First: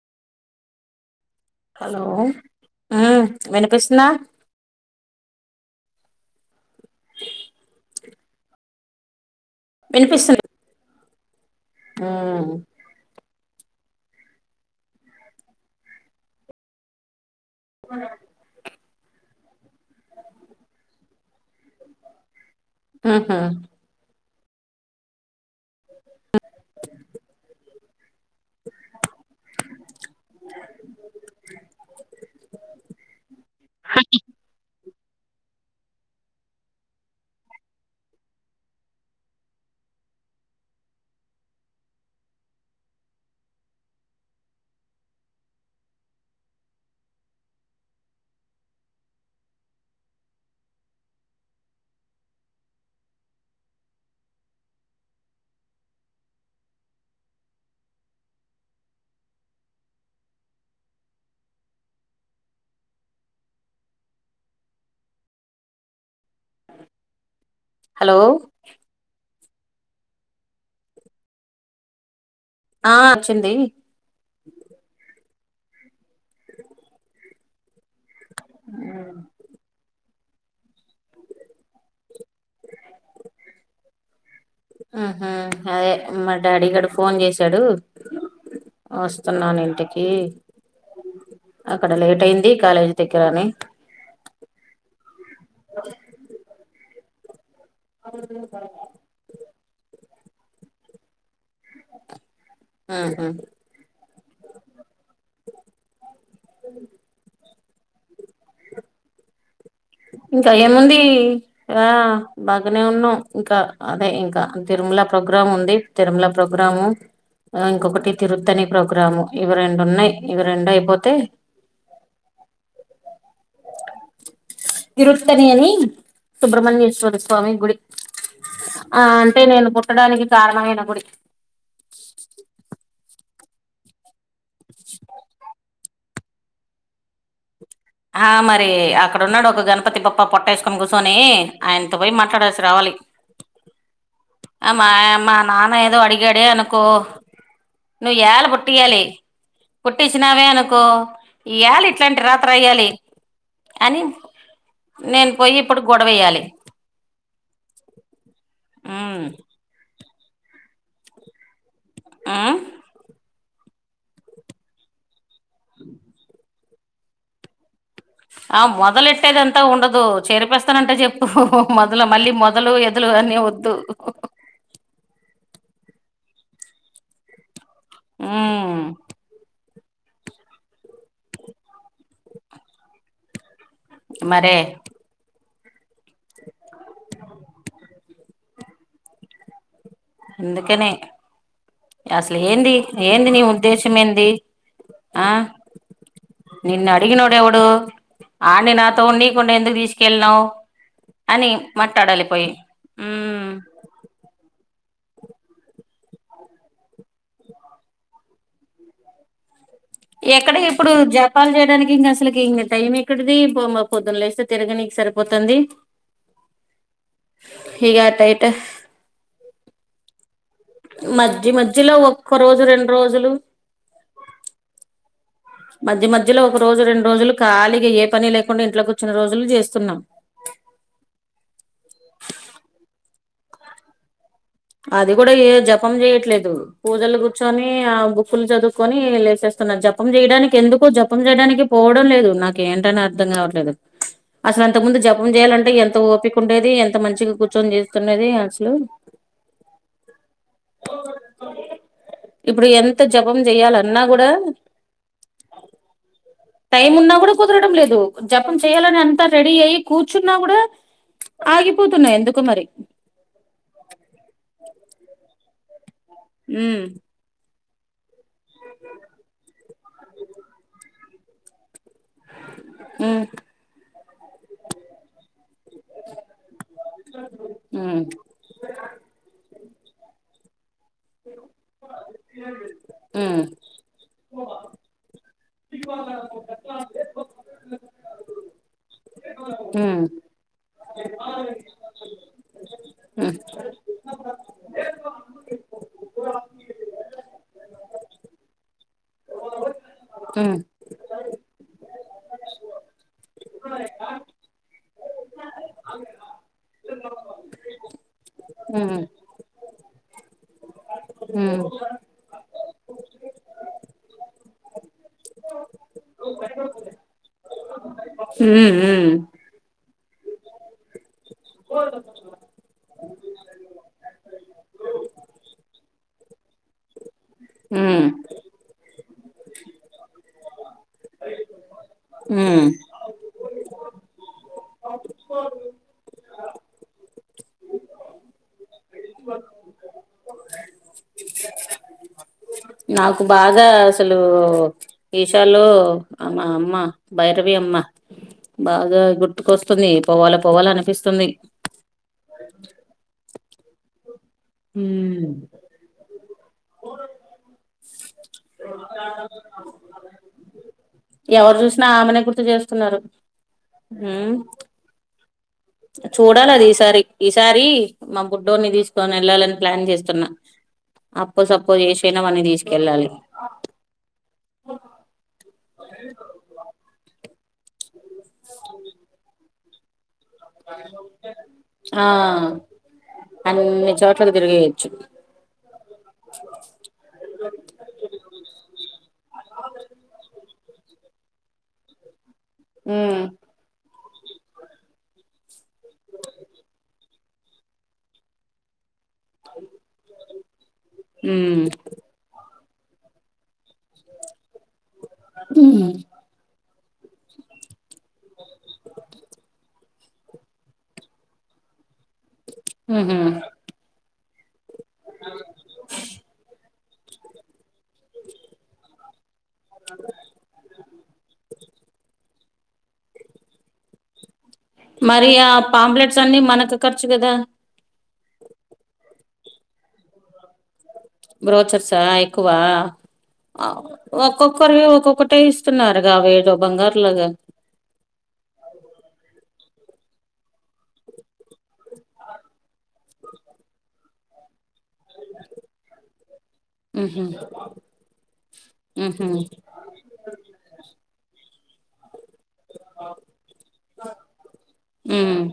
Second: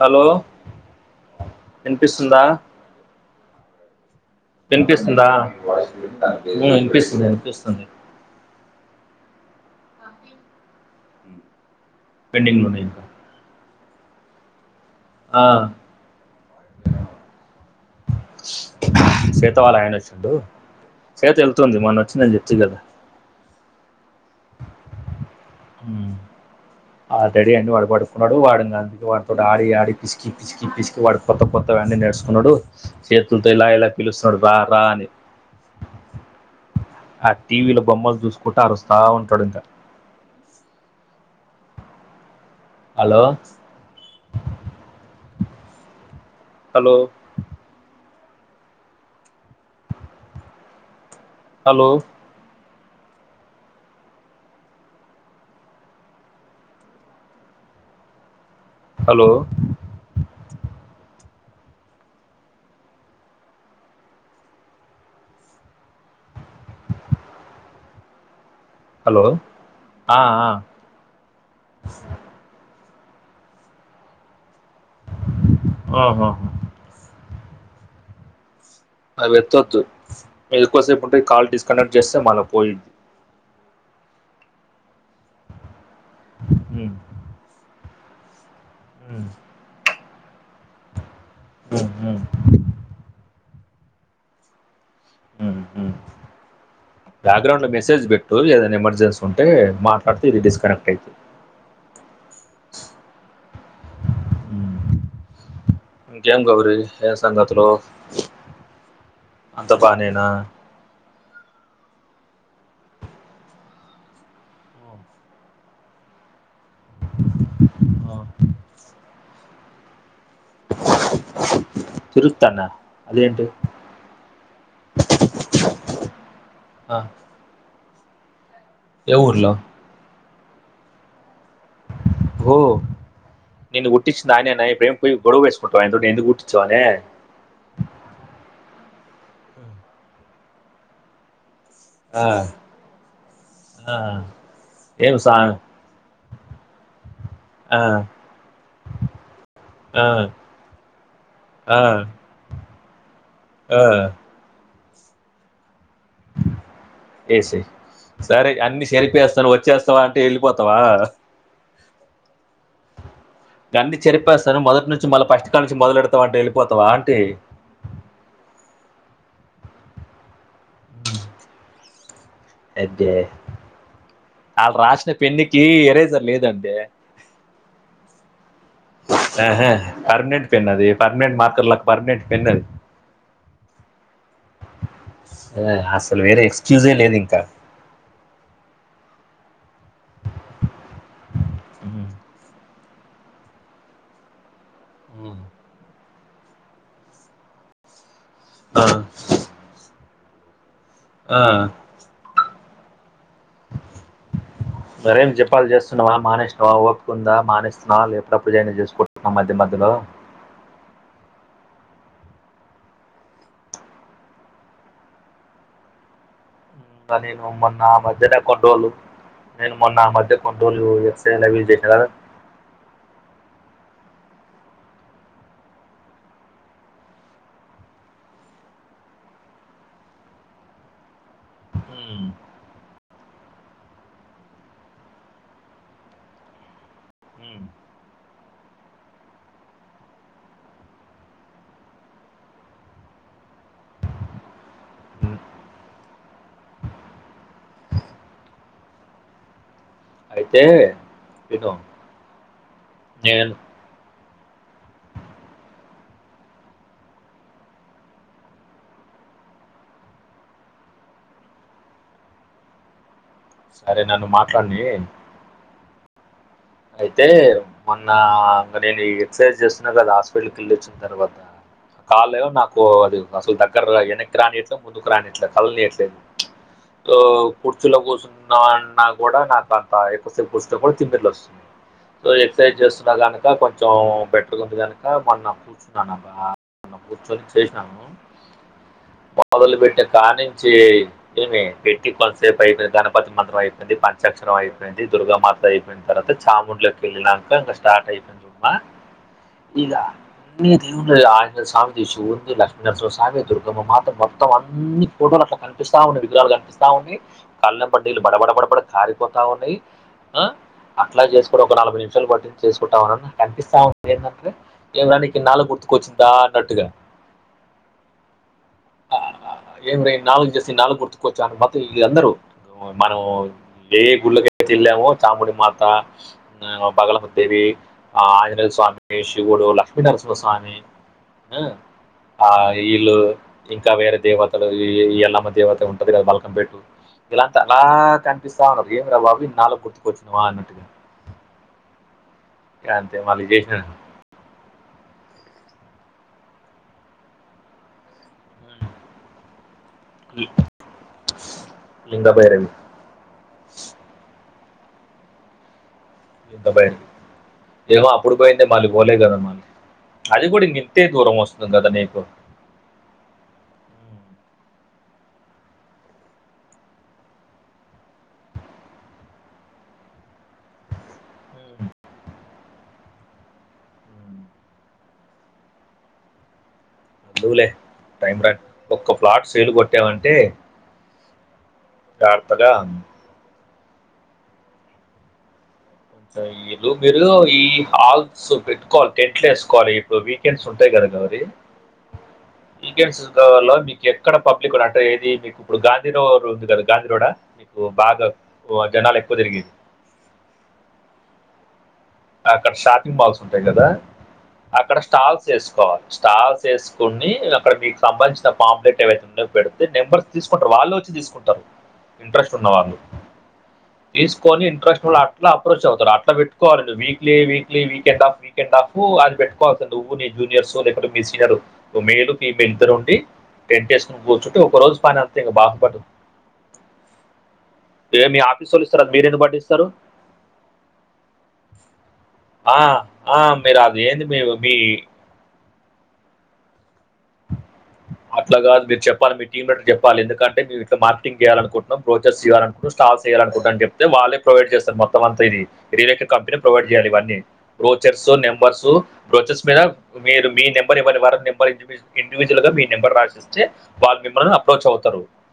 Hello hello వినిపిస్తుందా ఆ వినిపిస్తుంద వినిపిస్తుందా ఉమ్ వినిపిస్తుంది వినిపిస్తుంది. వినిపిస్తుంది. మ్మ్ పెండింగ్ లో ఉన్నాయి ఇంకా. ఆహ్ చెప్పు. వాల ఆయన వచ్చిండు శ్వేత వెళ్తుంది మొన్న వచ్చింది అని చెప్తి కదా. ఊహూ ఉమ్. అతడి అని వాడు పడుకున్నాడు వాడి అందు వాడితో ఆడి ఆడి పిసికి పిసికి పిస్కి వాడు కొత్త కొత్త. వన్నీ నేర్చుకున్నాడు చేతులతో ఇలా ఇలా పిలుస్తున్నాడు రా రా అని. ఆ టీవీలో బొమ్మలు చూసుకుంటా అరుస్తా ఉంటాడు ఇంకా. Hello. Hello. Hello. Hello. Hello. Hello ఆహ్ ఆహ్. ఆహ్ వచ్చింది. ఆహ్ ఆహ్. అది ఎత్తొద్దు ఎక్కువసేపు ఉంటే కాల్ డిస్కనెక్ట్ చేస్తే మళ్ళా పోయిద్ది. ఆహ్ అదే మా డాడీ గాడు ఫోన్ చేసాడు. వస్తున్నాను ఇంటికి అక్కడ లేట్ అయింది కాలేజీ దగ్గరని. ఉమ్ ఉమ్ బ్యాక్గ్రౌండ్ మెసేజ్ బెట్టు ఏదైనా ఎమర్జెన్సీ ఉంటే మా. పడుతది ఇదో డిస్కనెక్ట్ అయితది. ఆహ్. ఇకేం గబర్లు ఏం సంగతులు. బానేనా ఇంకా ఏముంది. ఆహ్ బాగానే ఉన్నాం ఇంకా అదే ఇంకా తిరుమల ప్రోగ్రామ్ ఉంది తిరుమల ప్రోగ్రా. ప్రోగ్రాము ఆహ్ ఇంకొకటి తిరుపతనే ప్రోగ్రాము ఇవి రెండు ఉన్నాయి. ఇవి రెండు అయిపోతే. తిరుత్తన్నా అదేంటి తిరుతని అని ఆ సుబ్రహమణ్యేశ్వర స్వామి గుడి. ఆహ్ ఏ అంటే ఊర్లో నేను పుట్టడానికి కారణమైన గుడి. ఓహ్. నిన్ను పుట్టించిది ఆయనే అని ఇప్పుడేం పోయి గొడవ చేసుకుంటావా ఆయన తోటి ఎందుకు పుట్టించావాని. ఆహ్ మరి అక్కడున్నాడు ఒక గణపతి పాప్ప పొట్ట వేసుకొని కూర్చొని. ఆయనతో పోయి ఆ మాట్లాడేసి రావాలి. ఆ ఆహ్ ఏం సా మా నాన్నా ఏదో అడిగాడే అనుకో. ఆ నువ్వు యళ పుట్టియాలి ఆ పుట్టించినావే అనుకో ఏళ ఆ ఇట్లాంటి రాతా. పోయాలి ఆ అని నేను పోయి. ఇప్పుడు గొడవేయాలి ఏసెయ్ సరే అన్ని సరి హెల్ప్ ఉమ్ చేస్తాడు వచ్చేస్తావా అం. అంటే వెళ్ళిపోతావా. ఆహ్. అన్ని చెరిపేస్తాను మొదటి నుంచి మళ్ళీ ఫస్ట్ కాడు నుంచి మొదలుపెడుతాను అంటే వెళ్ళిపోతావా అంటీ. ఆహ్ మొదలెట్టేదంతా ఉండదు చేరిపేస్తానంటే చెప్పు మొదలు. మళ్ళీ మొదలు ఎదులు అదే అవన్నీ వద్దు. ఈ ఏరైజర్ లేదందే ఆ ఆహ పర్మనెంట్ పెన్ అది పర్మనెంట్ మార్కర్లా పర్మనెంట్ పెన్ అది అరే ఆ అస్సల్ వేరే ఎక్స్క్యూజే లేదు ఇంకా అందుకనే అస్సలేంది ఏంది నీ ఉద్దేశం ఏంది ఆ ఉ నిన్ను అడిగినోడు ఎవడు అడ్ని ఆ, నాతో ఉండ్నికుండా ఎందుకు తీసుకెళ్ళినవు ఆ. అని మాట్లాడాలి పోయి మ్ మరేం చెప్పాలి చేస్తున్నావా మానేస్తున్నావా ఒప్పుకుందా మానేస్తున్నావా లేపడప్పు జైనా చేసుకుంటున్నా మధ్య మధ్య ఎక్కడ ఇప్పుడు జపలు చేయడానికి ఇంకా అసల్కి ఇకా టైం ఎక్కడిది బమ్మ పొద్దున్లేస్తే తీరాగినికి సరిపోతుంది ఆదిను మొన్న ఇక ఆ మధ్యనే అటైట కొన్న్రోలు నేను మొన్న ఆ మధ్య కొన్ని రోజులు ఎక్సైజ్ మధ్య అవి చేసిన మధ్యలో కదా ఒక్క రోజు రెండు రోజులు మధ్య మధ్యలో ఒక రోజు రెండు రోజులు కాలిగా ఏ పని లేకుండా ఇంట్లో కూర్చునా రోజులు చేస్తున్నాం ఉ అది కూడా ఏ జపం చేయట్లేదు పూజలు ఉమ్, కూర్చొని ఆ బుక్కులు చదువుకొని లేచే జపం చేయడానికి ఎందుకు జపం చేయడానికి పోవడం లేదు నాకేంటని అర్థం కావట్లేదు అసలాంతక ముందు జపం ఉమ్. చేయాలంటే ఎంత ఓపిక ఉండేది ఎంత మంచిగా కూర్చొని చేస్తుండది అసలు అయితే విను ఇప్పుడు ఎంత జపం నేను చెయ్యాల అన్నా కూడా టైం ఉన్నా కూడా కుదరడం లేదు జపం చేయాలని అంతా రెడీ అయ్యి కూర్చున్నా కూడా ఆగిపోతున్నా ఎందుకో మరి సరే నన్ను మాట్లాడ్ని ఉమ్ అయితే మొన్న ఈ ఎక్సర్సైజ్ చేస్తున్నా కదా హాస్పిటల్కి వెళ్లొచ్చిన తర్వాత కాళ్ళ నాకు అది ఉమ్ అసలు దగ్గర వెనక్కి రానియట్లే ముందుకు రానిట్లే కదళ్నియట్లేదు ఆ కూర్చులో ఉమ్ కూర్చున్నాన్నా కూడా నా అంత ఎక్కువసేపు కూర్చునా కూడా తిమ్మిర్లు వస్తుంది సో ఎక్సర్సైజ్ చేస్తున్నా కనుక కొంచెం బెటర్ ంది కనుక మ కూర్చున్నానుబా మొన్న కూర్చొని చేసినాను మొదలుపెట్టిన ఉమ్ కానించి ఏమి పెట్టి కొంతసేపు అయిపోయింది గణపతి ఉమ్ మంత్రం అయిపోయింది పంచాక్షరం అయిపోయింది దుర్గామాత అయిపోయింది తర్వా చాముూండలో కెళ్ళినాక ఇంక స్టార్ట్ అయ్యిందిచుద్మా ఉమ్ అన్ని దేవులది అజినేయ స్వామిది శివుంది లక్ష్మీనరస స్వామి దుర్గమ్మ మాతం మొత్తం అన్ని ఫోటో అట్ల కనిపిస్తా ఉన్నాయి విగ్రహాలు కనిపిస్తా ఉన్నాయి కళ్ళంటా నీళ్లు బడబడబడబడి ఉమ్ కారిపోతా ఉన్నాయి ఆ అట్లా చేసుకుడా ఉమ్ ఒక నలభై నిమిషాలు పట్టి చేసుకుంటాం అ కనిపిస్తాం ఏంటంటే ఏవరానికి నాలుగు గుర్తు కొచ్చిందాఅన్నటుగా హ్మ్మ్ హ్మ్మ్ ఆ, ఏం రే నాలుగు చేసి నాలుగు గుర్తుకొచ్చా అని మాట ఇల్లందరు మనము ఏ గుళ్ళకైతేలామో చం మాతా ఆ బగలముదేవి ఉమ్ ఆ ఆంజనేయ స్వామి ఇ శివుడు లక్ష్మీనరసింహస్వామి ఆ ఉమ్ ఇలు ఇంకా వేరే దేవతలుయల్లమ్మ దేవత ఉంటది కదా మల్కంపేట్టు ఇలాంత అలా కనిపిస్తా ఉన్నారు ఏమి రా బాబు ఇన్నాళ్లకు గుర్తుకొచ్చు నమ అన్నటుగా నాకు బాగా అసాలు ఈషాలో మా అమ్మ భైరవి అమ్మ బాగా గుర్తుకొస్తుంది పోవాల పోవాల అనిపిస్తుంది లింగ భైరవి హ ఇంత భయం ఏమో అప్పుడు పోయిందే మళ్ళీ పోలే కదా మళ్ళీ అదికూడా ఇంకింతే దూరం ఎవరు వస్తుంది కదానికు హ చూడాలి అది ఈసారి ఈసారి మా బుడ్డోని తీసుకొని వెళ్ళాలని ప్లాన్ చేస్తున్నా అప్ప సపో హ్మ్. హ్మ్. చేసైనా వాడ్ని తీస్కెళ్ళాలి అ ఎల్దువులే టైరాని ఒక్క ఫ్లాట్ సేల్ కొట్టామం ఇ వాలా అవ్వుద్ద జర్తగా అన్నీ చోట్లక్ తిరిగేయచ్చు లు మీరు ఈ హాల్స్ పెట్టుకోవాలి టెంట్లో ఎసుకోవాలి ఇప్పుడు వీకెండ్స్ ఉంట ఉంటై కాదండి మరి ఉమ్ వీకెండ్స్ కావాల ఎక్కడ పబ్లిక్ ఉన్నట్టటు ఏది మీకు ఇప్పుడు గాంధీరోఉంది కదా గాంధీరోోడ మీకు బాగా జనాలు ఎక్కువ తిరిగిది హ అక్కడ షాపింగ్ మాల్స్ ఉంటాయి కదా అక్కడ స్టాల్స్ వేసుకోవాలి స్టాల్స్ వేసు కుని అక్కడ మీకు సంబంధించిన పాంప్లెట్ ఏవైతే ఉన్నాయో పెడితే నెంబర్స్ తీసుకుంటారు వల్లే వచ్చి తీసుకుంటారు ఇంట్రెస్ట్ ఉన్న వాళ్ళు ఉహు ఉహు తీసుకొని ఇంట్రెస్ట్ వాల్ళ అట్లా అప్రోచ్ అవుతారు అట్లా పెట్టుకోవాలి weekly week weekend off weekend half అది పెట్టుకోవల్సింది నువ్వు నిజూనియర్సొ లేకపోతే మీ సీనియర్ మేలు మీ ఇద్దరుండి టెంట్ఎస్కుని కూర్చు మరి ఆ పాంలెట్స్ అన్ని మనకు ఖర్చు కదా ఇ మీ ఆఫీస్ వాళ్ళు ఇస్తారు మీరు ఎన్ని పట్టిస్తారు బ్రోచర్సా ఎక్కువ ఆ! ఆ! మీరు అది ఏంది మీ మీ ఒక్కొక్కరి ఒక్కొక్కటే ఇ ఇస్స్తున్నారుగా వేదో బంగారులోగాన్ అట్లాగాదు మీరు చెప్పాలి మీ టీమ్ లీడర్కి చెప్పాలి ఎందుకంటే మేం ఇప్పుడు మార్కెటింగ్ చేయాలనకుంటునాం బోచర్స్ చేయాలనుకుంటు స్టాల్ చేయాలనుకుంట అని చెప్తే వల్లే ప్రొవైడ్ చేస్తారు మొత్తం అంతా ఇది రియల్ ఎట కంపెనీ ప్రొవైడ్ చేయాలి ఉహు ఇవన్నీ బ్రోచర్స్ నెంబర్స్ ఉహు బ్రోచర్స్ మీద మీరు మీ నెంబర్ ఇవ్వరి వర నెంబర్ ఇండివిడ్ మీ నెంబర్ రాసిస్తే వాళ్ళ మిమ్మల్ని అప్రోచ్ అవుతారు ఉమ్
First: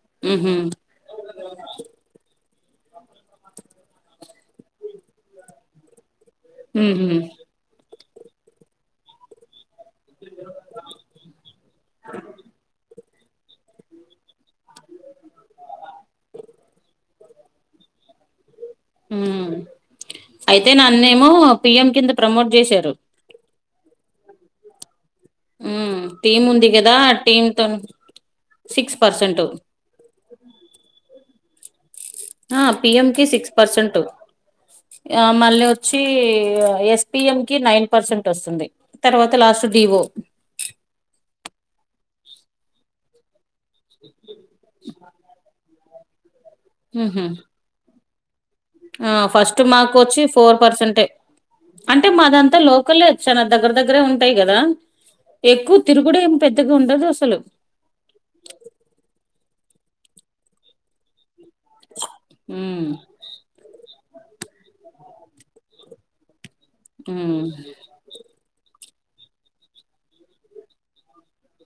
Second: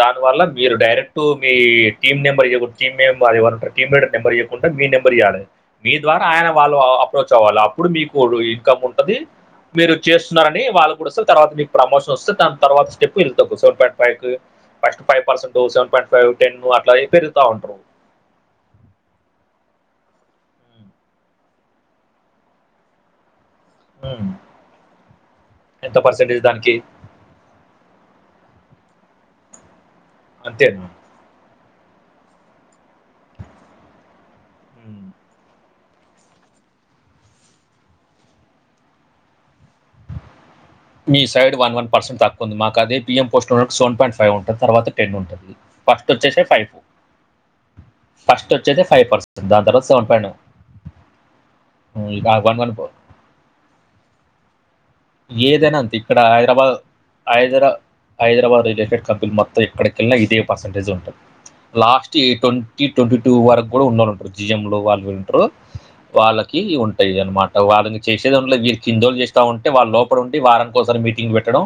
దాని వల్ల ఉహు మీరు డైరెక్ట్ మీ టీమ్ నెంబర్ ఎయ్యా టీమ్ మెంబెర్ ఎవరుంటారో టీమ్ మేట్ నెంబర్ ఇయ్యకుండా మీ నెంబర్ ఇయాలె మీ ద్వారా ఆయన వాళ్ళు ఉహు అప్రోచ్ అవ్వాలి అప్పుడు మీకు ఇన్కమ్ ఉంటది మీరు చేస్తున్నారని వాళ్ళ తర్వాత మీకు ప్రమోషన్ వస్తే దాన్ తర్వాత step [unintelligible] first five percent seven point five ten అట్లాగే పెరుగుతా ఉంటారు మ్ అయితే నన్నేమో పిఎం కింద ప్రమోట్ చేశారు. ఉమ్. ఉమ్ ఎంత పర్సెంటేజ్ టీమ్ ఉంది దానికి కదా టీమ్ తోని సిక్స్ పర్సెంట్. అంతేనా. ఆహ్ పిఎం కి సిక్స్ పర్సెంట్ ఉమ్. ఆహ్ మళ్ళీ వచ్. వచ్చి ఎస్పిఎం కి నైన్ పర్సెంట్ వస్తుంది తర్వాత లాస్ట్ డివో. మీ సైడ్ వన్ వన్ పర్సెంట్ తక్కువ ఉంది మాకు అదే పిఎం. ఫస్ట్ వచ్చేసి సెన్ పాయింట్ ఫైవ్ ఉంటుంది తర్వాత టెన్ ఉంటుంది ఫస్ట్ వచ్చేసి. ఫైవ్ ఆహ్. ఫస్ట్ వచ్చేది ఫైవ్ ఆహ్ పర్సెంట్ ఫస్ట్ దాని తర్వాత మాకు సెవెన్ వచ్చి ఫోర్ పర్సెంటే. అంటే పాయింట్ వన్ మాదంతా వన్ ఫోర్ లోకలే వచ్చు చానా దగ్గర దగ్గరే ఉంటాయి కదా. ఏదైనా ఎక్కువ అంతే ఇక్కడ తిరుగుడు ఏం పెద్దగా హైదరాబాద్ ఉండదు అసలు హైదరా హైదరాబాద్ రిలేటెడ్ కంపెనీలు మొత్తం. మొత్తం ఎక్కడికెళ్ళా ఇదే పర్సెంటేజ్ ఉంటుంది లాస్ట్ ఈ ట్వంటీ ఉమ్ ట్వంటీ టూ వరకు కూడా ఉన్నోలు ఉన్. జయంలో వాళ్ళు ఉంటారు వాళ్ళకి ఉంటాయి ఉమ్ అనమాట వాళ్ళని చేసే దాంట్లో వీరికి. కిందోలు చేస్తా ఉంటే వాళ్ళు లోపల ఉండి వారనికోకసారి మీటింగ్ పెట్టడం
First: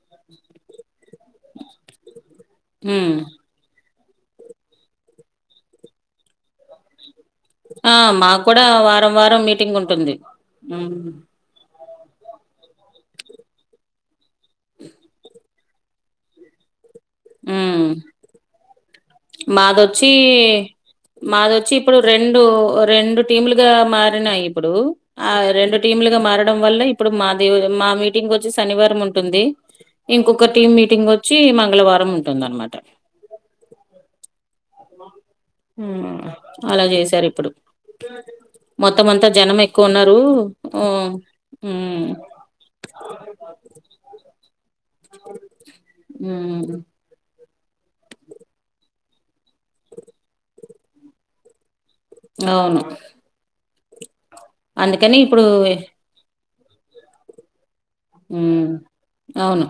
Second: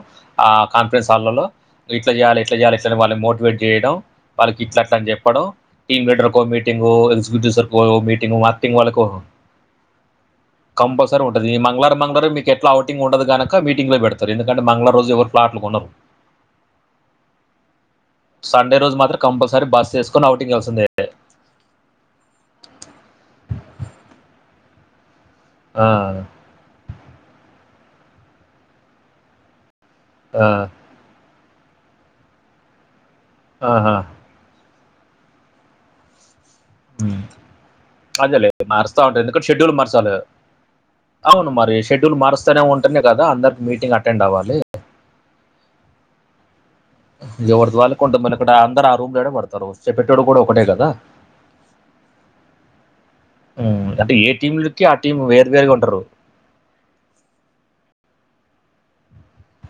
ఆ కంపెనీ. వాళ్లలో ఇట్లా చేయాలి ఇట్లా చేయాలి ఉమ్ వాళ్ళని మోటివేట్ చేయడం. వాళ్ళకి ఇట్ల అట్ల అని చెప్పడం టీమ్ లీడర్ కు ఓ మీటింగ్. సార్ ఆ ఒక మీటింగ్ మాకు కూడా అరటింగ్ వాళ్ళకు వారం వారం మీటింగ్ ఉంటుంది ఉమ్ కంపల్సరీ ఉంటది ఈ మంగళవారం. మంగళవారం మీకు ఎట్లా అవుటింగ్ ఉండదు కనుక మీటింగ్ లే పెడతారు ఎందుకంటే మంగళవారం రోజు ఎవరు ఫ్లాట్లు కొన్నారు. ఉమ్ రోజు మాత్రం కంపల్సరీ బస్ మాదొచ్చి వేసుకొని అవుటింగ్ వెళ్తుందే మాదొచ్చి. ఇప్పుడు రెండు రెండు టీములుగా మారినాయి ఇప్పుడు. అవి రెండు టీమ్లుగా మారడం వల్ల ఇప్పుడు మాది మా మీటింగ్ వచ్చి శనివారం ఉంటుంది. ఇంకొక టీమ్ మీటింగ్ వచ్చి మంగళవారం ఉంటుందనమాట. ఆహ్. ఉమ్ అలా చేసారు ఇప్పుడు. అదేలే మారుస్తా మొత్తం ఉంటది అంతా ఎందుకంటే జనం షెడ్యూల్ ఎక్కువ మార్చాలే ఉన్నారు ఆ అవును మరి ఉమ్ షెడ్యూల్ మారుస్తానే ఉంటే కాద అందరు మీటింగ్ అటెండ్ అవ్వాలి. ఉమ్. ఎవరిది వాళ్ళుకు ఉంటది మల్ల అక్కడ అందరు ఆ రూమ్ లోనే పడతారు చెపట్టోడు కూడా ఒకటే కదా. అవును అంటే ఏ టీంలకి ఆ టీం అందుకని ఇప్పుడు వేరు వేరుగా ఉంటారు. ఉమ్ అవును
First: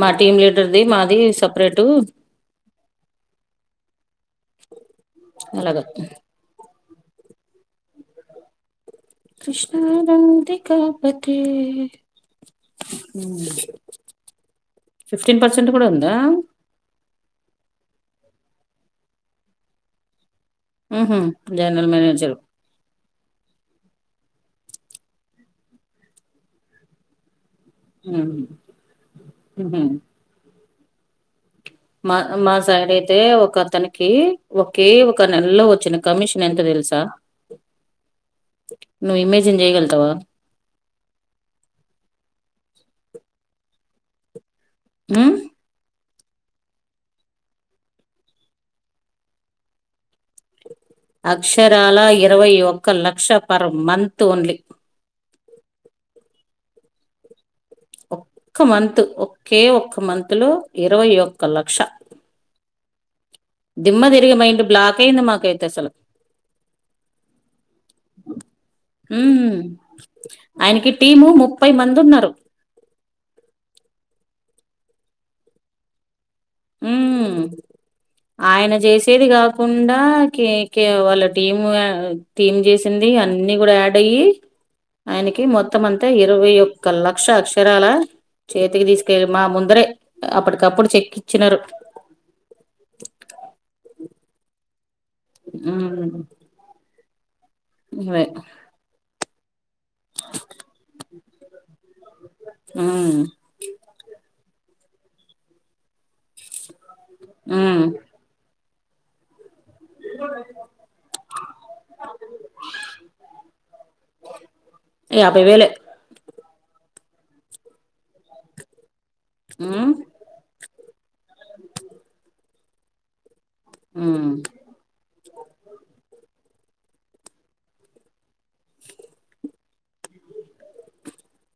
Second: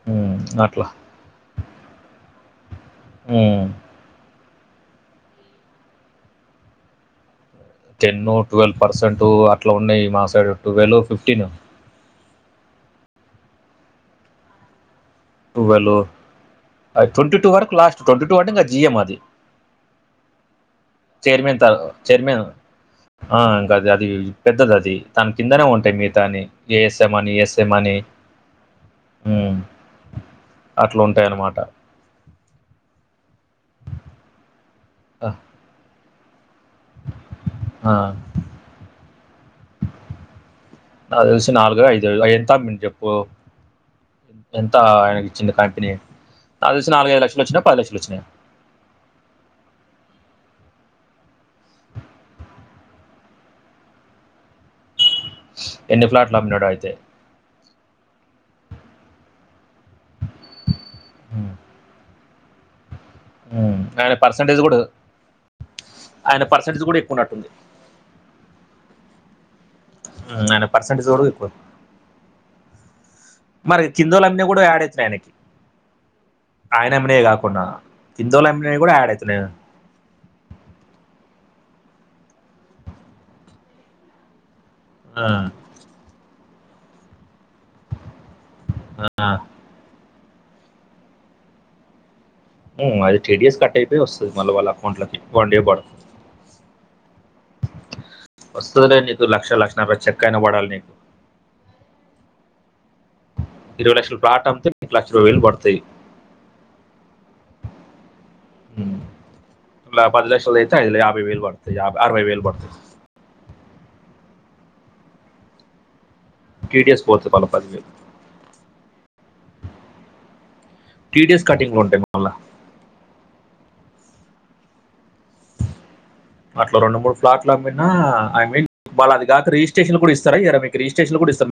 మా ఉమ్, టీం లీడర్ది అట్లా మాది సపరేటు. ఉమ్. అలాగా. టెన్ ట్వెల్వ్ పర్సెంట్ అట్లా ఉన్నాయి మా సైడ్ టువెల్వ్ ఫిఫ్టీన్. ఉమ్. టువల్ అది ట్వంటీ టూ వరకు లాస్ట్ ట్వంటీ టూ అంటే ఇగ. జిఎ మాది ఉహు, చైర్మెన్ త జనరల్ మేనేజర్ చైర్మెన్. ఆహ్ ఇంకాది అది పెద్దది అది దాని కిందనే ఉంటాయి మిగతా అన్ని ఏఎస్ఎం అని ఏఎస్. అని ఉహు, ఉమ్ ఉహు. అట్లా ఉంటాయన్నమాట. మా మా సైడ్ అయితే ఒక అతనికి ఒకే ఒక నెలలో వచ్చిన కమిషన్. ఎంత తెలుసా నువ్వు ఇమేజిన్ చేయగలుగుతావా. ఆహ్ తెలుసు నాలుగో ఐదో ఎంతా అమ్మిండో చెప్పు. ఎంత ఆయనకు ఉమ్, ఇచ్చింది కంపెనీ. తెలుసు నాలుగైదు లక్షలు వచ్చినయా పది లక్షలు వచ్చినయా. అక్షరాల ఇరవై ఒక్క లక్ష పర్ మంత్ ఓన్లీ. ఎన్ని ఫ్లాట్లు అమ్మినాడో అయితే. ఒక్క మంత్ ఒకే ఒక్క మంత్ లో ఇరవై ఒక్క ఉమ్, లక్ష. ఉమ్, దిమ్మ ఆయన తిరిగి పర్సంటేజ్ మైండ్ కూడా బ్లాక్ అయింది మాకు అయితే అసలు. ఆయన పర్సంటేజ్ కూడా ఎక్కువ ఉన్నట్టుంది ఉమ్. ఉమ్ ఉమ్, ఆయన ఆయనకి పర్సంటేజ్ టీము కూడా ఎక్కువ ముప్పై మంది ఉన్నారు. మరి కిందోలాని. నువ్వు కూడా యాడించేయండి ఆయన రెమిడి హ్మ్ కాకుండా. కిందోలు ఆయన అమ్మినవి కూడా యాడ్ చేసేది అవుతున్నాయి కాకుండా కే కే వాళ్ళది. టీం టీమ్ చేసింది అన్ని కూడా యాడ్ అయ్యి. ఆ. ఆయనకి మొత్తం అంతా ఇరవై ఒక్క లక్ష అక్షరాల. చేతికి తీసుకెళ్ళి మా ముందరే అప్పటికప్పుడు చెక్కిచ్చినారు. ఉమ్ అది టీడిఎస్ కట్ అయితే వస్తుంది మళ్ళా వాళ్ళ అకౌంట్లకి వన్డే పడుతుంది. హ్మ్ ఇవే వస్తుందిలే నీకు లక్ష లక్షన్నర చెక్కయిన పడాలి నీకు. హ్మ్ ఇరవై లక్షల ప్లాట్ అమ్మితే లక్ష ఇరవై వేలు పడతాయి. ఉమ్ ఉమ్ తలా పదిలక్ష దైతే ఐదు యాభై వేలు పడుతాయి యభై అరవై వేలు పడుతాయి. యాభై వేలే. టిడిఎస్ పోతాయి మల్ల పదివేలు. ఉమ్ టీడియస్ కటింగ్ ఉంటాయిగా మల్ల. ఉమ్. అట్లా రెండు మూడు ఫ్లాట్లు అమ్మిన ఐ మీన్ మల్ల అది కాక రిజిస్ట్రేషన్ కూడా ఇస్తారా ఇయ్యరా మీకు రిజిస్టేషన్ కూడా ఇస్తారు.